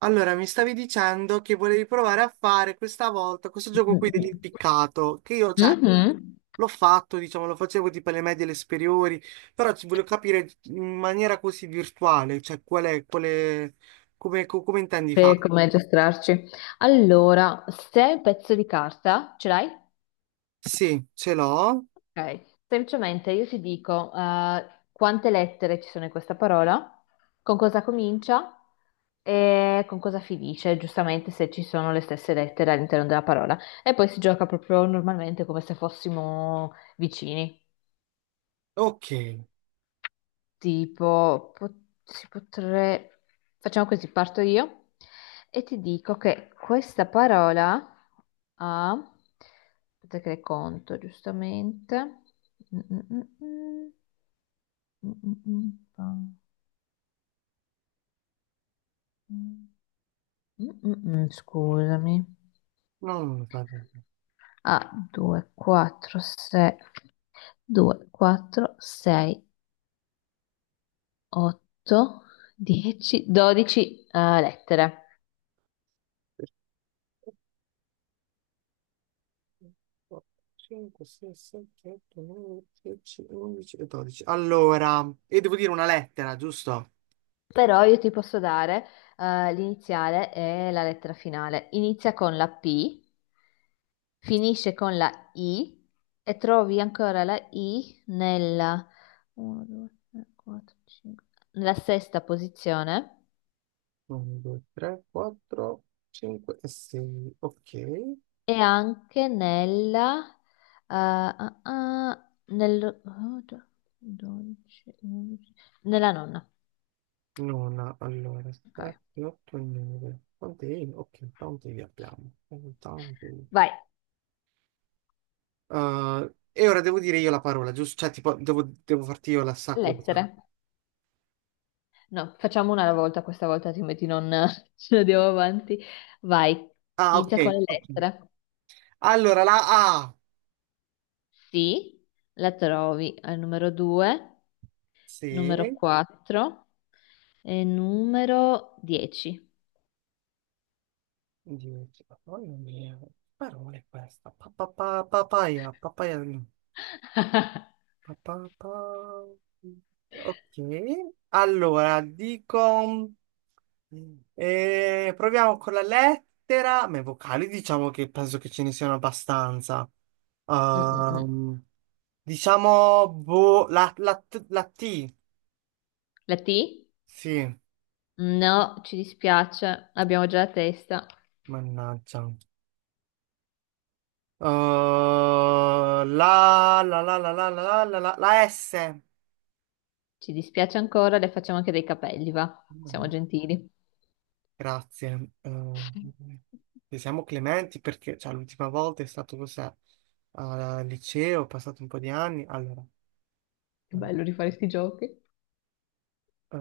Allora, mi stavi dicendo che volevi provare a fare questa volta questo gioco qui Mhm. dell'impiccato, che io, cioè, Mhm. l'ho fatto, diciamo, lo facevo tipo alle medie e alle superiori, però ci voglio capire in maniera così virtuale, cioè, qual è, come, come intendi Per farlo? come aggiustarci. Allora, se hai un pezzo di carta ce l'hai? Sì, ce l'ho. Ok. Semplicemente io ti dico quante lettere ci sono in questa parola, con cosa comincia e con cosa finisce, giustamente se ci sono le stesse lettere all'interno della parola. E poi si gioca proprio normalmente come se fossimo vicini. Ok. Tipo, si potrebbe... Facciamo così, parto io e ti dico che questa parola ha... Aspetta che le conto, giustamente. Mm, mm, mm, mm, mm, Scusami. No, non lo faccio. A 2, 4, 6, 2, 4, 6, 8, 10, 12 lettere. 5, 6, 7, 8, 9, 10, 11 e 12. Allora, e devo dire una lettera, giusto? Però io ti posso dare l'iniziale e la lettera finale. Inizia con la P, finisce con la I e trovi ancora la I nella, 1, 2, 3, 4, 5, nella sesta posizione 1, 2, 3, 4, 5 e 6. Ok. e anche nella, ah, ah, nel, oh, do- 12, 11, nella nonna. Nona, allora, Ok. 7, 8 e 9. Quante I? Ok, tanti li abbiamo. Tanti. Vai, E ora devo dire io la parola, giusto? Cioè, tipo, devo farti io la sa cosa. lettere. No, facciamo una alla volta, questa volta altrimenti non ce ne andiamo avanti. Vai, Ah, ok, inizia con le ok. lettere. Allora, la A. Sì, la trovi al numero 2, numero Sì. 4 e numero 10. 10. Mamma mia, che parola è questa? Papaya, papaya, no. Pa, pa- pa- Ok. Allora, dico. E proviamo con la lettera, ma i vocali diciamo che penso che ce ne siano abbastanza. Mm, mm, mm. Ehm, diciamo boh, la T, La T? sì, No, ci dispiace, abbiamo già la testa. mannaggia. Eh, la, la S. Ci dispiace ancora, le facciamo anche dei capelli, va? Siamo gentili. Grazie. Se siamo clementi perché cioè, l'ultima volta è stato cos'è? Al liceo, ho passato un po' di anni. Allora. Che eh, bello rifare sti giochi. Eh,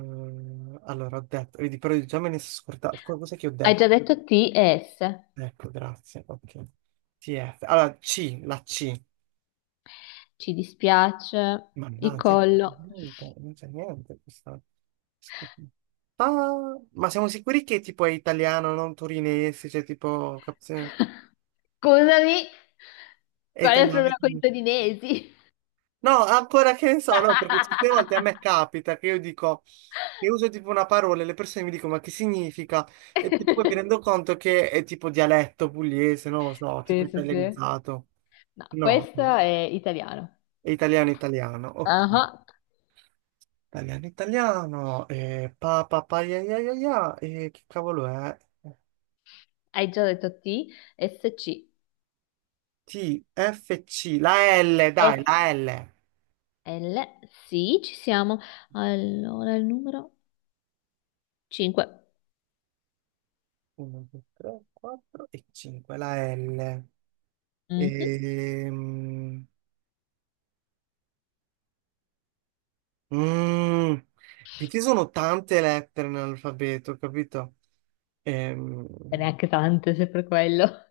allora, ho detto, vedi, però già me ne sono scordato. Cos'è che ho Hai detto? già detto T e S. Ecco, grazie. Ok. TF. Allora, C, la C. Ci dispiace, il Mannaggia, collo. niente, non c'è niente. Questa... Scusi. Ah, ma siamo sicuri che tipo è italiano, non torinese? Cioè, tipo, Scusami, è qual è il italiano. problema con i torinesi? No, ancora che ne so, no, perché certe volte a me capita che io dico, che uso tipo una parola e le persone mi dicono ma che significa? Poi mi rendo conto che è tipo dialetto pugliese, non lo so, tipo Sì, sì, sì. italianizzato. No, No, questo è italiano. è italiano italiano, ok. Ah, Italiano italiano, pa pa pa ya ya ya ya, che cavolo è? hai già detto T, S, C, T, F, C, la L, S, dai, la L. L. Sì, ci siamo. Allora, il numero 5. 1, 2, 3, 4 e 5, la L. E Ehm, mm, e ci sono tante lettere nell'alfabeto, capito? Ehm, neanche tante, se per quello.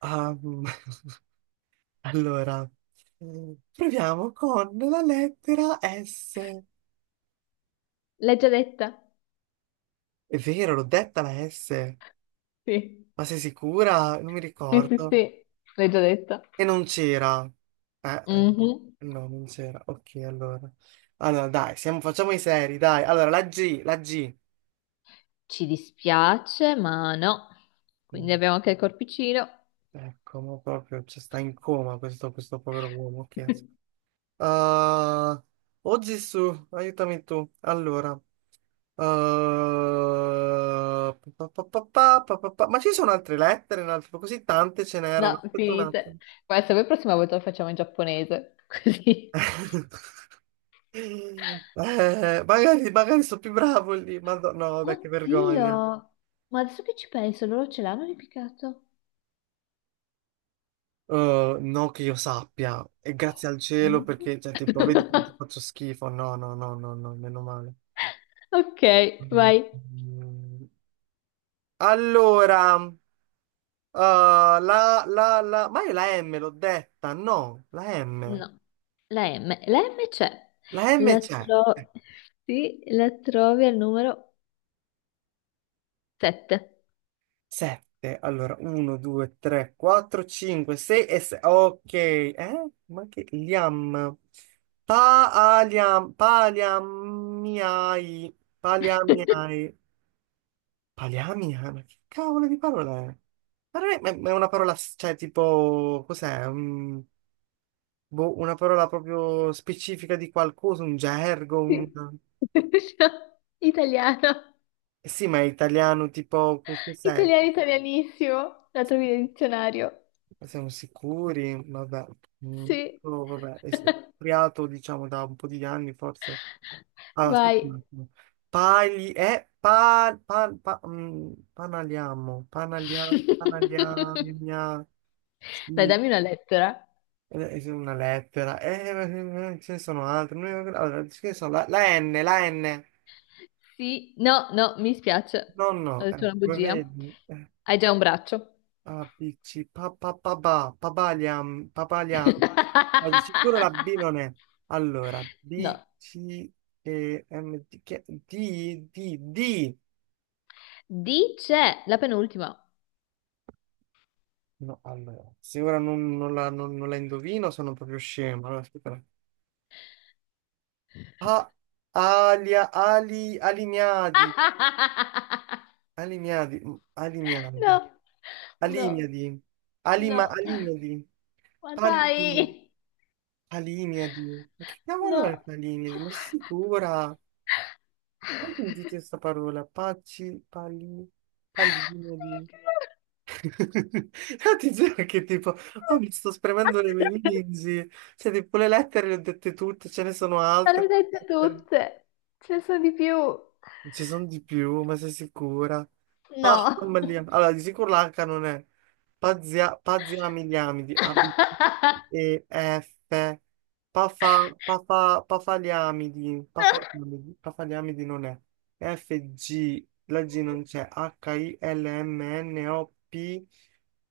ah, mm, allora, proviamo con la lettera S. L'hai già detta? È vero, l'ho detta la S, Sì, ma sei sicura? Non mi sì, sì, ricordo. sì. L'hai già detta. E non c'era. Eh, eh, Mhm. no, non c'era. Ok, allora. Allora, dai, facciamo i seri, dai. Allora, la G. Ci dispiace, ma no. Quindi Mm. abbiamo anche il corpicino. Ecco, ma proprio cioè, sta in coma questo povero uomo. Ah, oh Gesù, aiutami tu. Allora, ah, ma ci sono altre lettere, così tante ce n'erano. No, Aspetta un finite. attimo. Ma se vuoi, prossima volta lo facciamo in giapponese. Così. Magari, magari sono più bravo lì, ma no, no, vabbè, che vergogna. Oddio, ma adesso che ci penso, loro ce l'hanno ripiccato? No, che io sappia, e grazie al cielo No. perché, cioè, tipo, vedi quanto faccio schifo. No, no, no, no, no, meno male. Ok, Mm. vai. Allora, eh, ma io la M l'ho detta, no, la M. No, la M. La M c'è. La M La, c'è. tro- sì, la trovi al numero 7. 7. Allora, 1, 2, 3, 4, 5, 6 e 6. Ok, eh? Ma che liam? Paliam, paliamiai, paliamiai. Paliamia? Ma che cavolo di parola è? Ma non è ma è una parola, cioè, tipo, cos'è? Mm, boh, una parola proprio specifica di qualcosa, un gergo, un... Sì. Italiano. Eh sì, ma è italiano, tipo, cos'è? Italiano italianissimo, la trovi nel dizionario. Siamo sicuri? Vabbè. Mm, Sì. oh, vabbè, è creato, diciamo, da un po' di anni, forse. Ah, aspetta Vai. un attimo. Pagli... pa, pa, pa, mm, panaliamo, panaliagna, Dai, sì, dammi una lettera. È una lettera. Ce ne sono altre. Allora, ce ne sono la N, la N. Sì, no, no, mi spiace. No, Ho no, detto una come bugia. vedi, Hai già un braccio. ABC, pa, pa, pa, pa, papaliam, papaliam. Ma di sicuro la B non è. Allora, B, No. C, E, M, D, D, D, D. Dice la penultima. No, allora, se ora non, non la, non- non la indovino sono proprio scemo. Allora, aspetta. A, alimiadi, alimiadi, mm, alimiadi, No, no, alimiadi, no. alimiadi, Ma alimiadi. dai, Palimiadi, ma che cavolo no. è Palimiadi? Ma sei sicura? Mai sentito questa parola? Pacci, pali, Palimiadi. Io ti giuro che tipo, oh, mi sto spremendo le meningi, cioè tipo le lettere le ho dette tutte, ce ne sono Ma le altre. hai dette tutte, ce ne sono di più. Non ci sono di più, ma sei sicura? No. Palmaliam. Allora, di sicuro l'H non è. Paziamiliamidi, A, B, C, E, F. Pafa, pafa, pafaliamidi, pafaliamidi, pafaliamidi non è. F, G, la G non c'è. H, I, L, M, N, O, P,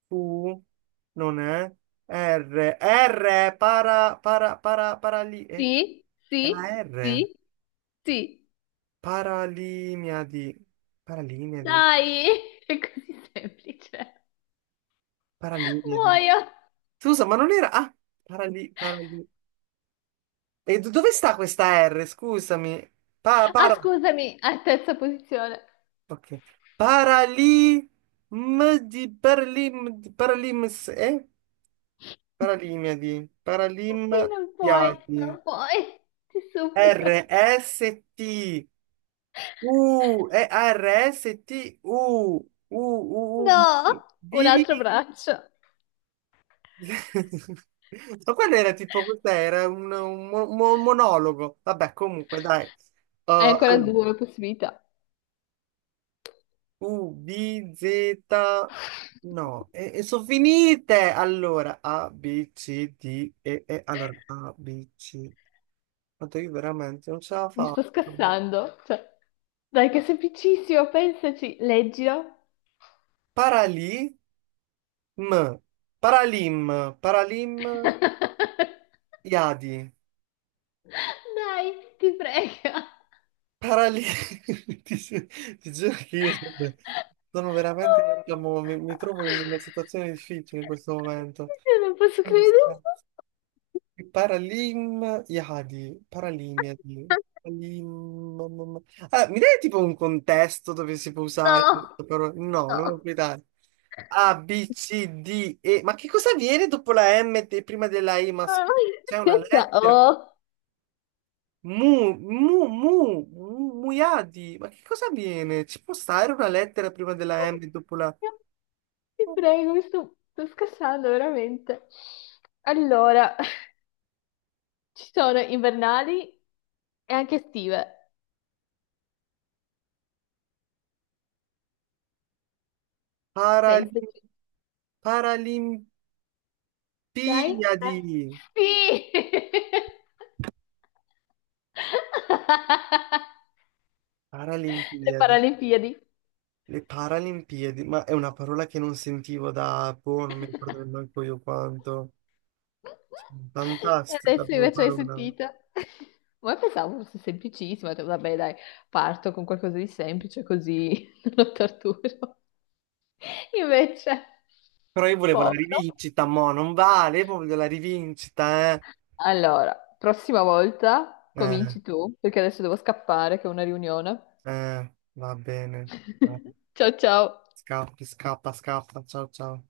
Q, non è. R, R, para, para, para, para lì. Sì, Era sì, R. sì, sì. Paralimiadi. Paralimiadi. Dai, è così semplice. Paralimiadi. Muoio. Scusa, ma non era... Ah, parali... parali- e dove sta questa R? Scusami. Pa, Ah, para... scusami, a terza posizione. Ok. Parali... M di Paralim... di Paralims... Eh? Paralimiadi. Sì, non puoi, Paralimadiadi. non puoi. Ti supplico. R-S-T... U... E-R-S-T-U... U... U... No, U... un V... altro braccio. Ma quello era tipo, cos'era? Un monologo. Vabbè, comunque, dai. Uh, Hai ancora allora, due possibilità. U, B, Z. No, sono finite. Allora, A, B, C, D, E. Allora, A, B, C. Quanto io veramente non ce la Mi faccio. sto scassando. Cioè, dai, che è semplicissimo, pensaci, leggilo. Paralim, Paralim, Paralim, Iadi. Dai, ti prego. Parali- ti, gi- ti giuro che io sono Oh veramente, mio Allora. diciamo, mi trovo in una situazione difficile in questo momento. Dio. Io non posso Allora, credere. aspetta. Paralim Yadi, Paralim Yadi, Paralim... Ah, mi dai tipo un contesto dove si può usare No, questa parola? No, non lo no. puoi dare. A, B, C, D, E. Ma che cosa viene dopo la M e prima della I? Ma scusa, c'è una lettera? Oh. Mu, mu, mu, muiadi. Ma che cosa avviene? Ci può stare una lettera prima della M e dopo la Ti prego, mi sto scassando veramente. Allora. Ci sono invernali e anche estive. Parali- Pensaci. Paralimpiadi. Dai? Ah, sì! Le Paralimpiadi. Paralimpiadi. Le Paralimpiadi. Ma è una parola che non sentivo da, boh, non mi ricordo neanche io quanto. E Fantastica adesso come invece hai parola. sentito. Ma pensavo fosse semplicissima, ho detto, vabbè, dai, parto con qualcosa di semplice così non lo torturo. Invece, Però io volevo la povero. rivincita, mo, non vale, io voglio la rivincita, eh. Allora, prossima volta Eh, cominci tu, perché adesso devo scappare che ho una riunione. Va bene. Ciao ciao. Scappi, scappa, scappa. Ciao, ciao.